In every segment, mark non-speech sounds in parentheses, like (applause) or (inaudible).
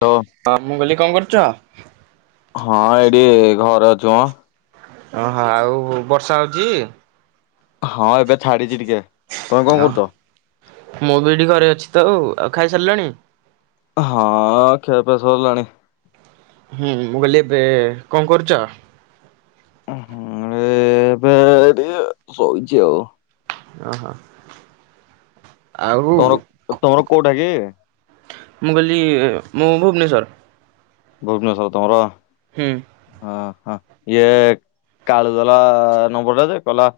ତ ହଁ ମୁଁ କହିଲି କଣ କରୁଚ? ହଁ ଏଇଠି ଘରେ ଅଛୁ ମ ଓହୋ ଆଉ ବର୍ଷା ହଉଛି? ହଁ ଏବେ ଛାଡିଛି ଟିକେ। ତମେ କଣ ଅ କରୁଛ? ମୁଁ ବି ଏଠି ଘରେ ଅଛି ତ ଆଉ ଖାଇସାରିଲଣି? ହଁ ଖିଆ ପିଆ ସରିଲାଣି। ହୁଁ ମୁଁ କହିଲି ଏବେ କଣ କରୁଚ? ହଁ ଏବେ ଟିକେ ସୋଇଚି ଆଉ। ଓହୋ ତମର ଆଉ ତମର କୋଉଟା କି ମୁଁ କହିଲି ମୁଁ ଭୁବନେଶ୍ୱର। ଭୁବନେଶ୍ୱର ତମର? ହୁଁ। ଅ ହଁ ଇଏ କାଳୁ ଦେଲା ନମ୍ବରଟା ଯେ କହିଲା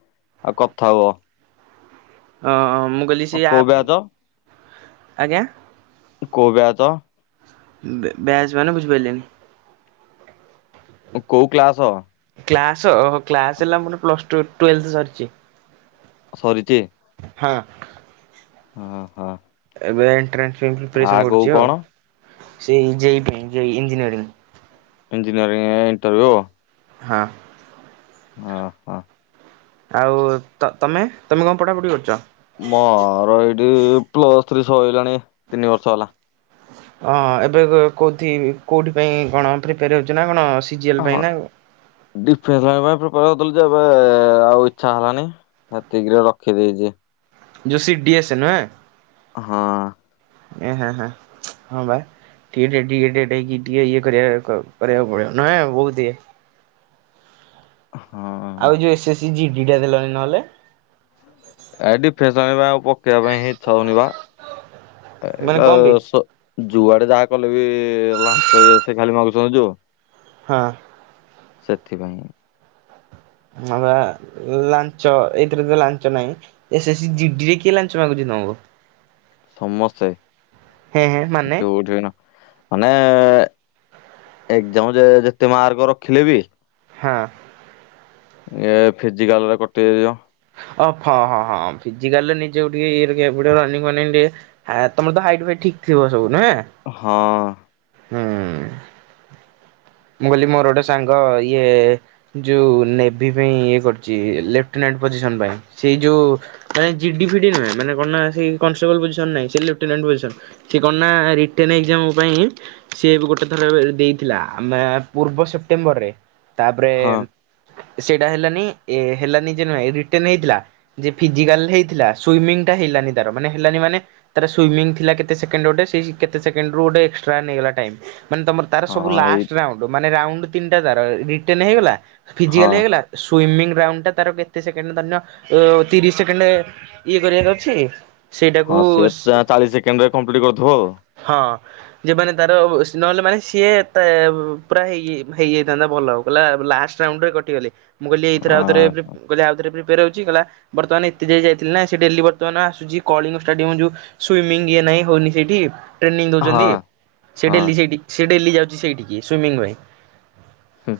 ଆଉ କଥା ହୁଅ। ହଁଁ ମୁଁକହିଲିସେ କୋଉ ଆପ୍ ବ୍ୟାଚ? ଆଜ୍ଞା କୋଉ ଗାଁ ତ ବେ ବ୍ୟାସ ମାନେ ବୁଛି ପାଇଲିନି। କୋଉ କ୍ଳାସ? କ୍ଲାସ ଓ କ୍ଲାସ ହେଲା ମୋର ପ୍ଲସ ଟୁ ଟୁଏସେ ସରିଛି। ସରିଛି। ହଁ। ହଁ ହଁ। ଏବେ ଏଣ୍ଟ୍ରାନ୍ସ ପାଇଁ ପ୍ରିପସ ଆଗକୁ କରୁଛି କଣ ଆଉ ସେଇଞ୍ଜିନିୟରି। ଇଞ୍ନୟରିଂ ଣ୍ଟରଭ୍ୟୁ। ହଁ। ହଁ। ଆଉ ତ ତମେ ତମେ କଣ ପଢ଼ା ପଢ଼ି କରୁଛ। ମୋର ଏଇଠି ପ୍ଲସ ଥ୍ରୀ ସଇଲାଣି ତିନି ବର୍ଷ ହେଲା। ହଁ ଏବେ କେଉଁଠି କେଉଁଠି ପାଇଁ କଣ ପ୍ରିପେୟାର ହେଉଛି ନା କଣ ସିଜିଏଲ୍ ପାଇଁ ହଁ। ନା ଡିଫେନ୍ସ ଲାଇ ପାଇଁ ପ୍ରିପାର ହଉଥିଲ ଯେ ଏବେ ଆଉ ଇ୍ଛା ହେଲାନି। ଏତିକିରେ ରଖିଦେଇଛି। ଯୋଶୀ ଡିଏସ ଏନ୍ ହଁ। ହଁ। ଏ ହ ହଁ ହଁ ଵା। ଟିକଏ ଟ ଟଏି ଟିକଏ ଇଏ କରିବା କରିବାକୁ ପଡ଼ିବ ନହଁ ବହୁତଏ। ହଁ। ଆଉ ଏ ଯେଉଁ ଏସ୍ଏସ୍ ସ ଜି ଡ଼ିଟା ଦେଲଣି ନହେଲେ। ଏଡିଫେସନ ପା ଆଉ ପକେଇବା ପାଇଁ ହିଁ ଇଛା ହଉନିବା ଏଇ ମାନେ ପା କଣ ପାଇଁ ସ ଯୁଆଡେ ଯାହା କଲେ ବି ଲାଞ୍ଚ ଇଏ ସେ ଖାଲି ମାଗୁଛନ୍ତି ଯୋଉ। ହଁ। ସେଥିପାଇଁ। ଆବା ଲାଞ୍ଚ ଏଥିରେ ତ ଲାଞ୍ଚ ନାହିଁ। ଏ ସେ ଜିଡିରେ କିଏ ଲାଞ୍ଚମାଗୁଛି ତମକୁ। ସମସ୍ତେ ହେଁ ହେଁ ମାନେ ଯୋଉଠିବ ନା ମାନେ ଏଜାମ ରେ ଯେତେ ମାର୍କ ରଖିଲେ ବି ହଁ। ଏ ଫିଜିକାଲ ରେ କଟି ଯ ଅ ହ ହ ହିଜିକାଲ ନିଜକୁ ଟିକେ ଇଏ ରଖିବାକୁ ପଡ଼ିବ ରାନିଙ୍ଗ ଫନିଙ୍ଗ ଟିକେ। ହଁ ତମର ତ ହାଇଟ ଫାଇ ଠିକ୍ ଥିବ ସବୁ ନାଁ। ହଁ। ହୁଁ। ମୁକହିଲି ମୋରଗଟେ ସାଙ୍ଗ ଇଏ ଯୋଉ ନେଭି ପାଇଁ ଇଏ କରୁଛି ଲେଫନାଣ୍ଟ ପୋଜିସନ ପାଇଁ ସେଇ ଯୋଉ ମାନେ ଜିଡି ଫିଡି ନୁହେଁ ମାନେ କଣ ନାଁ ସେଇ କନେଷ୍ଟବଳ ନାହଁ ସେ ଲେଫନାଣ୍ଟ ପୋଜିସନ୍। ସିଏ କଣ ନା ରିଟେର୍ନ ଏକ୍ଜାମ ମୋ ପାଇଁ ସିଏ ଏବେ ଗୋଟେ ଥର ଏବେ ଦେଇଥିଲା। ଆମେ ପୂର୍ବ ସେପ୍ଟେମ୍ବର ରେ ତାପରେ ହଁ ସେଇଟା ହେଲାନି ଏ ହେଲାନି ଯେ ନୁହେଁ ରିଟେର୍ନ ହେଇଥିଲା। ଯେ ଫିଜିକାଲ ହେଇଥିଲା ସୁଇମିଂ ଟା ହେଲାନି ତାର ମାନେ ହେଲାନି ମାନେ ତାର ସୁଇମିଂ ଥିଲା କେତେ ସେକେଣ୍ଡ ଗୋଟେ ସେଇ କେତେ ସେକେଣ୍ଡ ରୁ ଗୋଟେ ଏକ୍ସଟ୍ରା ନେଇଗଲା ଟାଇମ୍ ମାନେ ତମର ତାର ହଁ ସବୁ ଏଇ ଲାଷ୍ଟ ରାଉଣ୍ଡ ମାନେ ରାଉଣ୍ଡ ତିନିଟା ତାର ରିଟେନ୍ ହେଇଗଲା ଫିଜିକାଲ ହଁ। ହେଇଗଲା। ସୁଇମିଂ ରାଉଣ୍ଡଟା ତାର କେତେ ସେକେଣ୍ଡ ଧରିନିଅ ଉ ତିରିଶ ସେକେଣ୍ଡେ। ଇଏ କରିବାର ଅଛି। ସେଇଟାକୁ ହଁ ସିଏ ଚା ଚାଳିଶ ସେକେଣ୍ଡ ରେ କମ୍ପ୍ଲିଟ୍ କରିଥିବ ଆଉ। ହଁ ଯେ ମାନେ ତାର ସ୍ନଲ ମାନେ ସିଏ ତେ ପୁରା ହେଇଯାଇ ହେଇଯାଇଥାନ୍ତା ଭଲ କହିଲା ଲାଷ୍ଟ ରାଉଣ୍ଡରେ କଟିଗଲେ। ମୁଁ କହିଲି ଏଇଥର ଆଉଥରେ ପ୍ରି ମୁଁ କହିଲି ଆଉଥରେ ପ୍ରିପାୟର୍ ହଉଛି କଲା ବର୍ତ୍ତମାନ ଏତେ ଯାଏ ଯାଇଥିଲି ନା ସେ ଡେଲି ବର୍ତ୍ତମାନ ଆସୁଛି କଳିଙ୍ଗ ଷ୍ଟାଡିୟମ୍ ଯୋଉ ସୁଇମିଂ ଇଏ ନାଇ ହଉନି ସେଇଠି। ଟ୍ରେନିଂ ଆ ହଁ ଦଉଚନ୍ତି ସେ ହଁ। ଡେଲି ସେଇଟି ସେ ଡେଲି ଯାଉଛି ସେଇଠିକି ସୁଇମିଙ୍ଗ ପାଇଁ। ହୁଁ,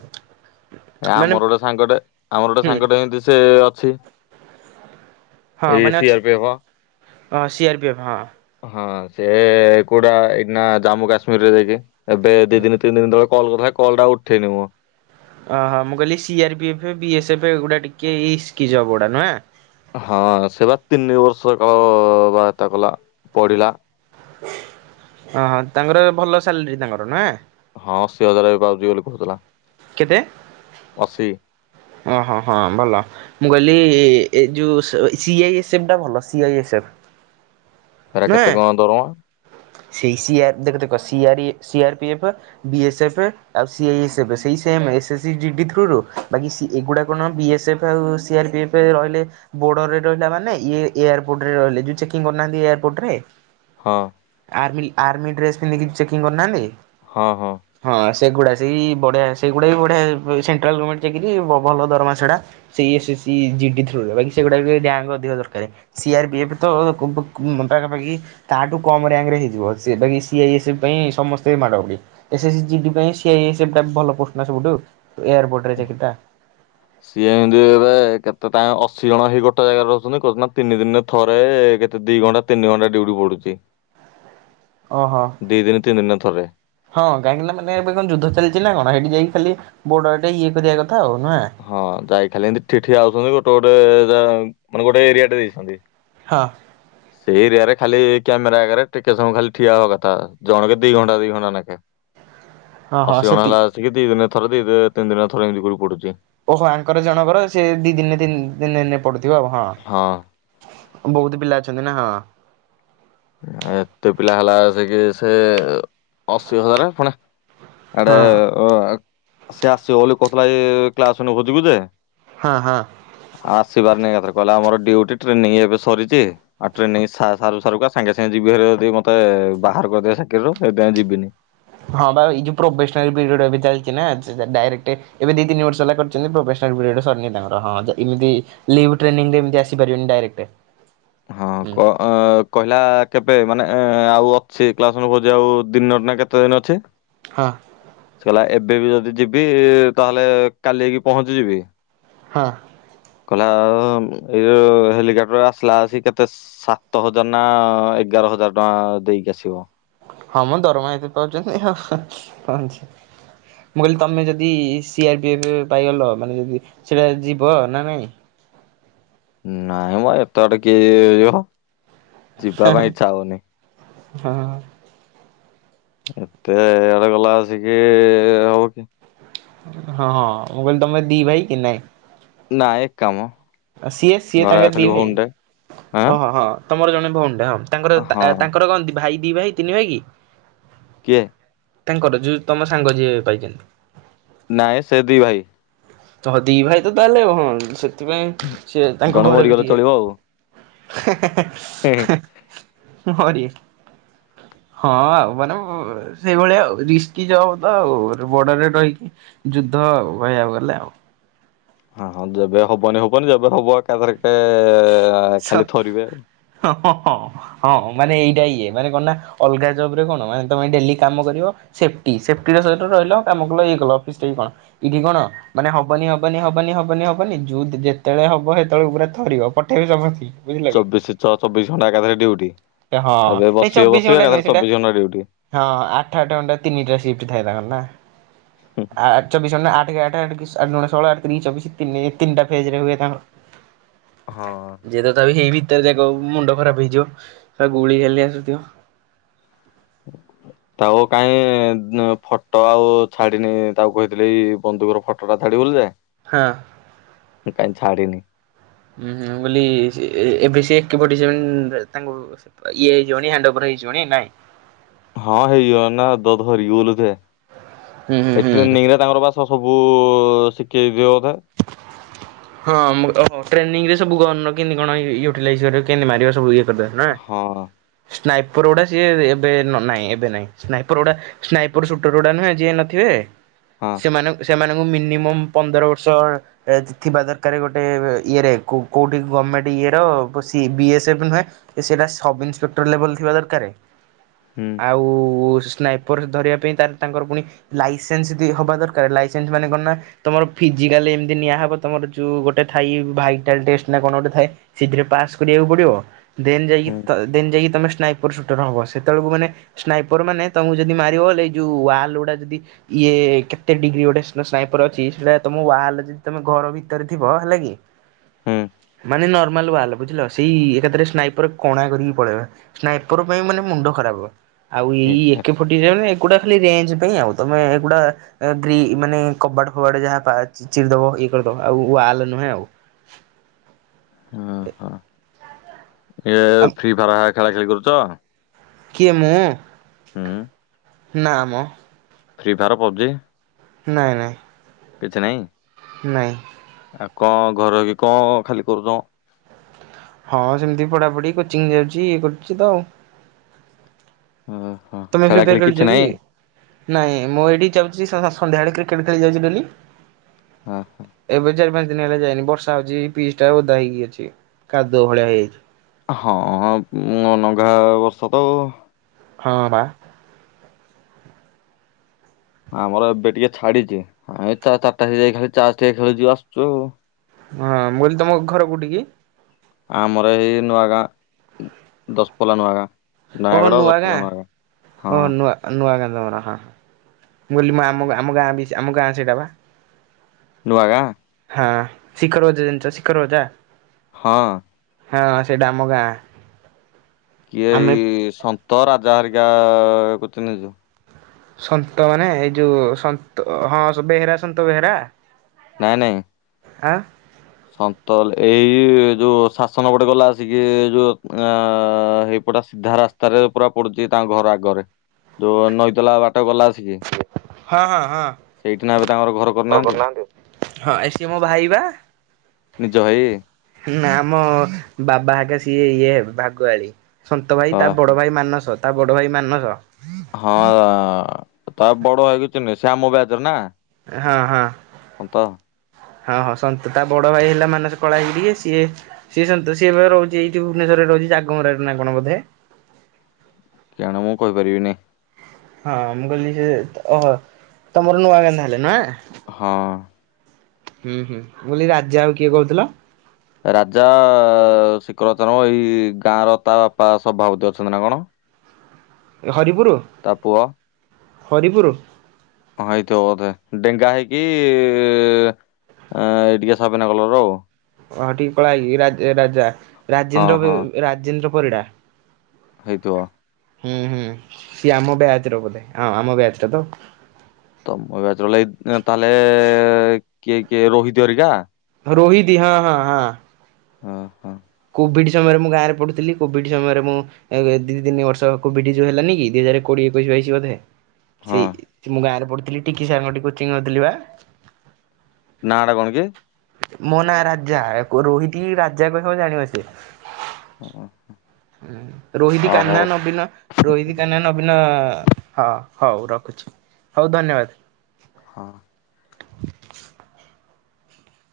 ଏ ମାନେ ଆମର ଗୋଟେ ସାଙ୍ଗଟେ ଆମର ଗୋଟେ ହୁଁ ସାଙ୍ଗଟେ ଏମିତି ସେ ଅଛି ଏଇ ମାନେ ସି ଅଛି ଆର ପି ହବ। ହଁ ସି ଆର୍ ପି ଏଫ୍ ହଁ। ହଁ ସିଏ କୋଉଟା ଏଇିଠି ନା ଜାମ୍ମୁ କାଶ୍ମୀରରେ ଯାଇକି। ଏବେ ଦି ଦିନ ତିନି ଦିନ ତଳେ କଲ୍ କରିଥିଲା କଲ୍ ଟା ଉଠେଇନି ମୁଁ। ଓହୋ ମୁଁ କହିଲି C R P F, B S F ଏଇଗୁଡା ଟିକେ ଇସ୍କି ଯବ ଗୁଡା ନୁହେଁ? ହଁ ସେ ବା ତିନି ବର୍ଷ କାଳ ଅ ବାହେତା କଲା ପଢିଲା। ଅ ହଁ ତାଙ୍କର ଭଲ ସାଲେରୀ ତାଙ୍କର ନୁହେଁ। ହଁ ଅଶୀ ହଜାର ଏବେ ପାଉଚି ବୋଲି କହୁଥିଲା। କେତେ? ଅଶୀ। ଅଁ ହଁ ହଁ ଭଲ। ମୁଁ କହିଲି ଏ ଯୋଉ ସ ସି ଆଇ ଏସ୍ ଏଫ ଟା ଭଲ ସି ଆଇ ଏସ୍ ଏଫ୍। ହେରା ନୁହେଁ। କେତେ କଁ ଦରମା? ସେଇ ସି ଆର୍ ଦେଖ ଦେଖ ସି ଆର୍ ଇଏ C R P F. B S F ଆଉ ସି ଆଇ ଏସ୍ ଏଫ୍ ସେଇ ସେମ୍ ଏସ୍ ଏସ୍ ଇ ଡିଡି ଥ୍ରୋରୁ ବାକି ସି ଏଗୁଡ଼ା କଣ ବି ଏସ୍ ଏଫ୍ ଆଉ ସି ଆର୍ ପି ଏଫ୍ ରହିଲେ ବୋର୍ଡରରେ ରହିଲା ମାନେ ଇଏ ଏୟାରପୋର୍ଟ ରେ ରହିଲେ ଯୋଉ ଚେକିଂ କରୁନାହାନ୍ତି ଏୟାରପୋର୍ଟ ରେ। ହଁ। ଆର୍ମିଲ ଆର୍ମି ଡ୍ରେସ୍ ପିନ୍ଧିକି ଚେକିଂ କରୁନାହାନ୍ତି। ହଁ ହଁ। ହଁ ସେଗୁଡା ସେଇ ବଢିଆ ସେଗୁଡା ବି ବଢିଆ ସେଣ୍ଟ୍ରାଲ ଗର୍ମେଣ୍ଟ ଚାକିରି ଭ ଭଲ ଦରମା ସେଡା। ସେଇ ଏସ ଏସ ଇ ଜିଡି ଥ୍ରୋ ରୁ ବାକି ସେଗୁଡ଼ାକ ର ରାଙ୍କ୍ ଅଧିକା ଦରକାରେ। ସି ଆର୍ ବି ଏଫ ତ ପାଖାପାଖି ତାହାଠୁ କମ୍ ରାଙ୍କ୍ ରେ ହେଇଯିବ ସି ବାକି ସି ଆଇ ଏସ୍ ଏଫ୍ ପାଇଁ ସମସ୍ତେ ମାଡ ଗୋଡ଼ି। ଏସ୍ ଏସ୍ ଜିଡି ପାଇଁ ସି ଆଇ ଏସ୍ ଏଫ୍ ଭଲ ପୋଷ୍ଟ ନା ସବୁଠୁ ଏୟାରପୋର୍ଟ ରେ ଚାକିରି ଟା। ସିଏ ଏମିତି ଏବେ କେତେ ତାଙ୍କ ଅଶୀ ଜଣ ହେଇ ଗୋଟେ ଜାଗାରେ ରହୁଛନ୍ତି କହୁଛନ୍ତି ନା ତିନି ଦିନରେ ଥରେ କେତେ ଦିଇ ଘଣ୍ଟା ତିନି ଘଣ୍ଟା ଡିଉଟି ପଡୁଛି। (inaudible) ଓହୋ ଦିଇଦିନ ତିନି ଦିନରେ ଥରେ। ହଁ କାହିଁକିନା ମାନେ ଏବେ କଣ ଯୁଦ୍ଧ ଚାଲିଛି ନା କଣ ହେଟି ଯାଇକି ଖାଲି ବୋଡ଼ର୍ ଟେ ଇଏ କରିବା କଥା ଆଉ ନୁଆଁ। ହଁ ଯାଇକି ଖାଲି ଏମିତି ଠି ଠିଆ ହଉଛନ୍ତି ଗୋଟେ ଗୋଟେ ଯା ମାନେ ଗୋଟେ ଏରିଆ ଟେ ଦେଇଛନ୍ତି। ହଁ। ସେଇ ଏରିଆରେ ଖାଲି କ୍ୟାମେରା ଆଗରେ ଟିକେ ସମୟ ଖାଲି ଠିଆହେବା କଥା ଜଣକେ ଦିଇ ଘଣ୍ଟା ଦିଇ ଘଣ୍ଟା ନେଖେ। (inaudible) ହଁ ହଁ ଅଶୀ ଗଣା ସେଠି ହେଲା ଆସିକି ଦିଇ ଦିନ ଥରେ ଦିଇ ତିନିଦିନ ଥରେ ଏମିତି କୋଉ ପଡୁଛି। ଓହୋ ଆଙ୍କର ଜଣଙ୍କର ସେ ଦିଇଦିନିତିନି ଦିନିନି ପଡୁଥିବ ହଁ। ହଁ। ବହୁତ ପିଲା ଅଛନ୍ତି ନା ହଁ। ଏତେ ପିଲା ହେଲାଆସିକି ସେ ଅଶୀ ହଜାରେ ଫୁଣି ଆଡେ ହଁ ସେ ଆସିବବୋଲିକହୁଥିଲା ଏ ଏ କ୍ଲାସ ନବ ବୁଝିବୁଜେ ହଁ ହଁ। ଆସିିବାରନି ଏକାଥିରେ କହିଲା ଆମର ଡିଉଟିଟ୍ରେନିଂ ଏବେ ସରିଛି ଆଉ ଟ୍ରେନିଂ ସାରୁସାରୁକା ସାଙ୍ଗେସାଙ୍ଗେ ଯିବିହେରି ଯଦି ମୋତେ ବାହାର କରିଦଦେବେ ଚାକିରୀରୁ ସେପାଇଁ ଯିବିନି। ହଁବା ଏଇଯଉ ପ୍ରୋଵେସନପିରିୟଡ ଏଵେ ଚାଲିଛି ନା ଡାଇରେକ୍ଟ ଏବେ ଦିତିନି ବର୍ଷ ହେଲା କର ଛନ୍ତି ପ୍ରୋବେସନପିରିୟଡ ସରିନି ତାଙ୍କର ହଁଯେ ଇଦିଇ ଲିଉଟ୍ରେନିଂ ଏମତିଆସିପାରିବେନି ଡାଇରେକ୍ଟ। ହଁ ହୁଁ କଅ ଆପ୍। କହିଲା କେବେ ମାନେ ଏ ଆଉ ଅଛି କ୍ଲାସଭୋଜିଆଉ ଦିନ ନା କେତେଦିନଅଛି। ହଁ ସେକହିଲା ଏବେବି ଯଦି ଯିବି ତାହେଲେ କାଲିହେଇକି ପହଞ୍ଚିଯିବି। ହଁ। କହିଲା ଆଉ ଏଇ ଯୋ ହେଲିକପ୍ଟର ଆସିଲାଆସିକି କେତେ ସାତହଜାର ନା ଏଗାରହଜାର ଟଙ୍କା ଦେଇକି ଆସିବ। ହଁମ ଦରମା ଏଥି ପାଉଛନ୍ତି ଅ କଅଛି ମୁଁକହିଲି ତମେଯଦି ସି ଆର୍ ପି ଏଫ୍ ପାଇଗଲ ମାନେଯଦି ସେଇଟା ଯିବ ନା ନାହିଁ? ନାଇଁ ମ ଏତେ ବାଟ କିଏ ଯିହ। ଯିବାପାଇଁ ଇଚ୍ଛାହଭନି। ହଁ ଏତେ ଇଆଡେ ଗଲାଆସିକି ହବ କି ହଁହଁ ମୁଁକହିଲି ତମେଦିଭାଇ କିନାଇଁ। ନାଇ କାମ। ଆଉ ସିଏ ଘରେ ସିଏତାଙ୍କର ଦି ଖାଲି ଭାଇ ଭଉଣୀଟେ ଆଁ ଓହ ହଁ। ତମରଜଣେ ଭଉଣୀଟା ହଁ ତାଙ୍କର ହଁ ତାଆ ତାଙ୍କରକଣ ଭାଇ ଦିଭାଇ ତିନିଭାଇ କି? କିଏ। ତାଙ୍କର ଯୋଉ ତମ ସାଙ୍ଗ ଯିଏ ପାଇଛନ୍ତି। ନାଇଁ ସେ ଦିଭାଇ। ତହ ଦିଭାଇ ତ ତାହେଲେଆଉ ସେଥିପାଇଁ ସିଏ ତାଙ୍କ ଜଣେ ଘରେ ବି ମରିଗଲେ ଟିଏ ଚଳିବ ଆଉ। ହେଏହେଏହେଏ ହେଏ ଏ ମରି। ହଁଆଉ ମାନେ ଭୁ ସେଇଭଳିଆଆଉ ରିସ୍କି ଯବ ତ ଆଉ ବଡରରେ ରହିକି ଯୁଦ୍ଧ କହିବାକୁ ଗଲେ ଆଉ। ହ ହଁ ଯେବେ ହବନିହବନି ଯେବେହବ ଏକାଥରିକେଏଏଏ ସା ହଁ ହଁ ହଁ। ହଁ ମାନେ ଏଇଟାଇଏ ମାନେକଣ ନା ଅଲଗା ଜବରେ କଣ ୟାଙ୍କ ପାଇଁ ଡେଲି କାମ କରିବ। ସେଫ୍ଟି ସେଫ୍ଟିରସହିତରହିଲ କାମକଲଇଏକଲ ଅଫିସ ଠେଇ କଣ? ଇଠି କଣ? ମାନେ ହବନି ହବନି ହବନି ହବନି ହବନି ଯଉ ଯେତେବେଳେ ହବ ସେତେବେଳେ ପୁରା ଥରିବ ପଠେଇବି ସମସ୍ତି। ଚବିଶି ଛ ଚବିଶ ଘଣ୍ଟା ଏକାଥରେ ଡିଉଟି ହଁ ଏବେ ନାଇଁ ବସିବ ଚବିଶ ବସିବେ ଘଣ୍ଟା ନୁହେଁ ଏକାଥରେ ସେଇଟା ଚବିଶ ଘଣ୍ଟା ଡିଉଟି। ହଁ ଆଠଆଠ ଘଣ୍ଟା ତିନିଟା ସିଫ୍ଟ ଥାଏ ତାଙ୍କର ନା। ହୁଁଁ। ଆ ଚବିଶ ଘଣ୍ଟାନା ଆଠକେଆଠ ଆଠତିଆଠଦୁଗୁଣେଷୋହଳ ଆଠତିରକିଚବିଶି ତିନି ତିିନଟା ଫେଜ୍ରରେ ହୁଏ ତାଙ୍କର। ହଁ। ଯିଏ ଦେଖ ତଥାପି ଏଇ ଭିତରେ ଦେଖ ମୁଣ୍ଡ ଖରାପ ହେଇଯିବ। ବା ଗୁଳି ଖାଲି ଆସୁଥିବ। (inaudible) ଥାଉ କାଇଁ ଫଟୋ ଆଉ ଛାଡିିନି ତାକୁ କହିଥିଲି ଏଇବନ୍ଧୁକର ଫଟୋ ଫଟଟା ଛାଡ଼ିବୁ ବୋଲି ହଁ। ଯେ କାହିଁ ଛାଡିିନି। ହୁଁ ହୁଁ ବୋଲି ଏବେ ସେ ଏକପଟେ ସେ ତାଙ୍କୁ ଇଏ ହେଇଯିବଣିି ହେଣ୍ଡ ଓଭର ହେଇଯିବଣି ନାଇଁ। ହଁ ହେଇଯିବ ନା ଧରିକି ବୁଲୁ ହୁଁ ହୁଁ ଥାଏ ହୁଁ। ଟ୍ରେନିଂରେ ତାଙ୍କର ସବୁ ଶିଖେଇ ଦିଏ ବଧେ ହଁ ଟ୍ରେନିଂ ରେ ସବୁ କେମତି କଣ ୟୁଟିଲାଇଜରେ କେମିତି ମାରିବ ସବୁ। ହଁ ସ୍ନାଇପର ଗୁଡା ସିଏ ଏବେ ନାହିଁ ଏବେ ନାଇଁ ସ୍ନାଇପର ଗୁଡା ସ୍ନାଇପର ସୁଟର ଗୁଡା ନୁହେଁ ଯିଏ ନଥିବେ ହଁ ସେମାନ ସେମାନଙ୍କୁ ମିନିମମ୍ ପନ୍ଦର ବର୍ଷ ଏଜ୍ ଥିବା ଦରକାର ଗୋଟେ ଇଏରେ କୋଉଠି ଗଭର୍ଣ୍ଣମେଣ୍ଟ୍ ଇଏର ସି ବିଏସ୍ଏଫ୍ ନୁହେଁ। ସେଇଟା ସବ ଇନ୍ସପେକ୍ଟର ଲେବଲ ଥିବା ଦରକାର। ହୁଁ। ଆଉ ସ୍ନାଇପର୍ ଧରିବା ପାଇଁ ତ ତାଙ୍କର ପୁଣି ଲାଇସେନ୍ସ ଦି ହବା ଦରକାର ଲାଇସେନ୍ସ ମାନେ କଣ ନା ତମର? ଫିଜିକାଲି ଏମିତି ନିଆ ହେବ ତମର ଯୋଉ ଗୋଟେ ଥାଏ ଭାଇଟାଲ୍ ଟେଷ୍ଟ ନା କଣ ଗୋଟେ ଥାଏ? ସେଥିରେ ପାସ୍ କରିବାକୁ ପଡିବ ଦେନ୍ ଯାଇକି ହୁଁ ଦେନ୍ ଯାଇକି ତମେ ସ୍ନାଇପର ସୁଟର ହବ ସେତେବେଳକୁ ମାନେ ସ୍ନାଇପର ମାନେ ତମକୁ ଯଦି ମାରିବ ଇଏ ଯୋଉ ୱାଲ ଗୁଡା ଯଦି ଇଏ କେତେ ଡିଗ୍ରୀ ଗୋଟେ ସ୍ନାଇପର ଅଛି ସେଇଟା ତମ ୱାଲ୍ ହେଲେ ଯଦି ତମେ ଘର ଭିତରେ ଥିବ ହେଲା କି? ହୁଁ। ମାନେ ନର୍ମାଲ ୱାଲ୍ ହେଲା ବୁଝିଲ ସେଇ ଏକାଥରେ ସ୍ନାଇପର କଣା କରିକି ପଳେଇବ। ସ୍ନାଇପର ପାଇଁ ମାନେ ମୁଣ୍ଡ ଖରାପ ଆଉ ଏଇ ଏଇଆ। ଏକ ଫର୍ଟି ସେଭେନ ଏଗୁଡା ଖାଲି ରେ୍ଞ୍ଜ ପାଇଁ ଆଉ ତମେ ଏଗୁଡା ମାନେ ଗ୍ରୀ କବାଟ ଫବାଟ ଯାହା ପାଚ୍ ଚିରିଦବ ଇଏ କରିଦବ ଆଉ ୱାଲ୍ ନୁହେଁ ଆଉ ହଁ ଏ। ହଁ ଇଏ ଫ୍ରି ଫାର ହେଳା ଖେଳା ଖେଳି କରୁଚ? କିଏ ମୁଁ? ହୁଁ ନାମ। Free Fire PUBG. ନାଇଁ ନାଇଁ। କିଛି ନାହିଁ। ନାଇଁ। ଆଉ କଣ ଘରେ ରହିକି କଣ ଖାଲି କରୁଛମ? ହଁ ସେମିତି ପଢାପଢି କୋଚିଂ ଯାଉଛି ଇଏ କରୁଛି ତ ଆଉ ଅହ। ତମେ ଫ୍ରିଫାୟାର ଖେଳୁଛ କି ନାଇଁ ମୁଁ ଏଇଠି ଯାଉଛି ସନ୍ଧ୍ୟାବେଳେ କ୍ରିକେଟ ଖେଳି ଯାଉଛି ଡ଼େଲି। ହଁ। ଏବେ ଚାରି ପାଞ୍ଚ ଦିନ ହେଲା ଯାଇନି ବର୍ଷା ହଉଛି ପିଜ ଟା ଓଦା ହେଇକି ଅଛି କାଦୁଅ ଭଳିଆ ହେଇଯାଇଛି। ହଁ ନଘା ବର୍ଷା ତ ଆଉ ହଁ ବା। ଆମର ଏବେ ଟିକେ ଛାଡିଛି ଆମେ ଚାରିଟା ଯାଇ ତାସ୍ ଟିକେ ଖେଳୁଚୁ ଆସୁଚୁ। ହଁ ମୁଁ କହିଲି ତମ ଘର କୋଉଠି କି? ଆ ଆମର ଏଇ ନୂଆ ଗାଁ ଦଶପଲ୍ଲା ନୂଆ ଗାଁ। ଓହୋ ନୟାଗଡ ନୁଆ ଗାଁ ଦଶପଲ୍ଲା ନୂଆ ହଁ ଅହ ନୁଆ ନୂଆ ଗାଁ ତମର ହଁ ହଁ ମୁଁ କହିଲି ମୁଁ ଆମ ଆମ ଗାଁ ବି ଆମ ଗାଁ ସେଇଟା ବା। ନୁଆ ଗାଁ। ହଁ ଶିଖରଜେ ଜିନିଷ ଶିଖର ଅଜା। ହଁ ହଁ ସେଇଟା ଆମ ଗାଁ। ଆମେ ଏଇ ସନ୍ତ ରାଜା ହରିକା କୋଚିଂ ନେଇଚନ୍ତି ସନ୍ତ ମାନେ ଏଇ ଯୋଉ ସନ୍ତ ହଁ ବେହେରା ସନ୍ତ ବେହେରା। ନାଇଁ ନାଇଁ ଆ ସନ୍ତଲ ଏଇ ଯୋଉ ଶାସନ ଗୋଟେ ଗଲା ଆସିକି ଯୋଉ ଆ ହେଇ ଟା ସିଧା ରାସ୍ତାରେ ପୁରା ପଡୁଛି ତାଙ୍କ ଘର ଆଗରେ। ଯୋଉ ନଇତଲା ବାଟ ଗଲା ଆସିକି ହଁ ହଁ ସେଇଠି ନା ଏବେ ତାଙ୍କର ଘର କରିନାହାନ୍ତି। ହଁ। ହଁ ଏ ସିଏ ମୋ ଭାଇ ବା। ନିଜ ଭାଇ? ନା ଆମ ବାବା ହେରିକା ସିଏ ଇଏ ହେ ଭାଗୁଆଳି। ସନ୍ତ ଭାଇ ଅ, ତା ବଡ଼ ଭାଇ ମାନସ ତା ବଡ଼ ଭାଇ ମାନସ। ହଁ ତା ବଡ ଭାଇ ବି ଚିହ୍ନେ ସେ ଆମ ବ୍ୟାଚର ନା। ହଁ ହଁ ସନ୍ତ ହଁ ହଁ ସନ୍ତୁ ତା ବଡ ଭାଇ ହେଲା ମାନସ କଳା ହେଇକି ଟିକେ ସିଏ ସିଏ ସନ୍ତୁ। ସିଏ ବା ରହୁଛି ଏଇଠି ଭୁବନେଶ୍ୱରରେ ରହୁଛି ଜାଗମରାରେ ନା କଣ ବୋଧେ। କେଆଣି ମୁଁ କହିପାରିବିନି। ହଁ ମୁ କହିଲି ସେ ଓ ହୋ ତମର ନୂଆଗାଁ ଧାହାଲେ ନୁହଁ? ହଁ। ହୁଁ ହୁଁ ମୁଁ କହିଲି ରାଜା ଆଉ କିଏ କହୁଥିଲ। ରାଜା ଶିଖରତନ ମ ଏଇ ଗାଁ ର ତା ବାପା ସଭାପତି ଅଛନ୍ତି ନା କଣ? ହରିପୁରୁ? ତା ପୁଅ। ହରିପୁରୁ। ହଁ ହେଇଥିବ ବୋଧେ ଡେଙ୍ଗା ହେଇକି ଏଁ ଟିକେ ସାବନା କଲର ର ଓ। ଓ ହୋ ଟିକେ କଳା ହେଇକି ରାଜ ରାଜା ହଁ ରାଜେନ୍ଦ୍ର ବି ହଁ ରାଜେନ୍ଦ୍ର ପରିଡ଼ା। ହେଇଥିବ। ହୁଁ ହୁଁ ସିଏ ଆମ ବ୍ୟାଚ ର ବୋଧେ ଆମ ବ୍ୟାଚ ଟା ତ। ତମ ବ୍ୟାଚର ଲାଇଫ୍ ତାହେଲେ କିଏ କିଏ ରୋହିତ୍ ହରିକା? ରୋହିତ୍ ହଁ ହଁ ହଁ। ହୋ ହୋ କୋଭିଡ଼୍ ସମୟରେ ମୁଁ ଗାଁରେ ପଢ଼ୁଥିଲି କୋଭିଡ଼୍ ସମୟରେ ମୁଁ ଏ ଦି ତିନି ବର୍ଷ କୋଭିଡି ଯୋଉ ହେଲାନି କି ଦିଇ ହଜାରେ କୋଡିଏ ଏକୋଇଶ ବାଇଶ ବୋଧେ? ହଁ ସେଇ ମୁଁ ଗାଁ ରେ ପଢୁଥିଲି ଟିକି ସାରଙ୍କଠି କୋଚିଂ ନୋଉଥିଲି ବା। ନାଁ ଟା କଣ କି? ମୋ ନାଁ ରାଜା ରୋହିତ ରାଜା କହିବ ଜାଣି ହଁ ପାରିତେ। ରୋହିତ୍ ହଉ କାହ୍ନା ନବିନ। ରୋହିତ କାହ୍ନା ନବୀନ ହଉ ଧନ୍ୟବାଦ୍। ହଁ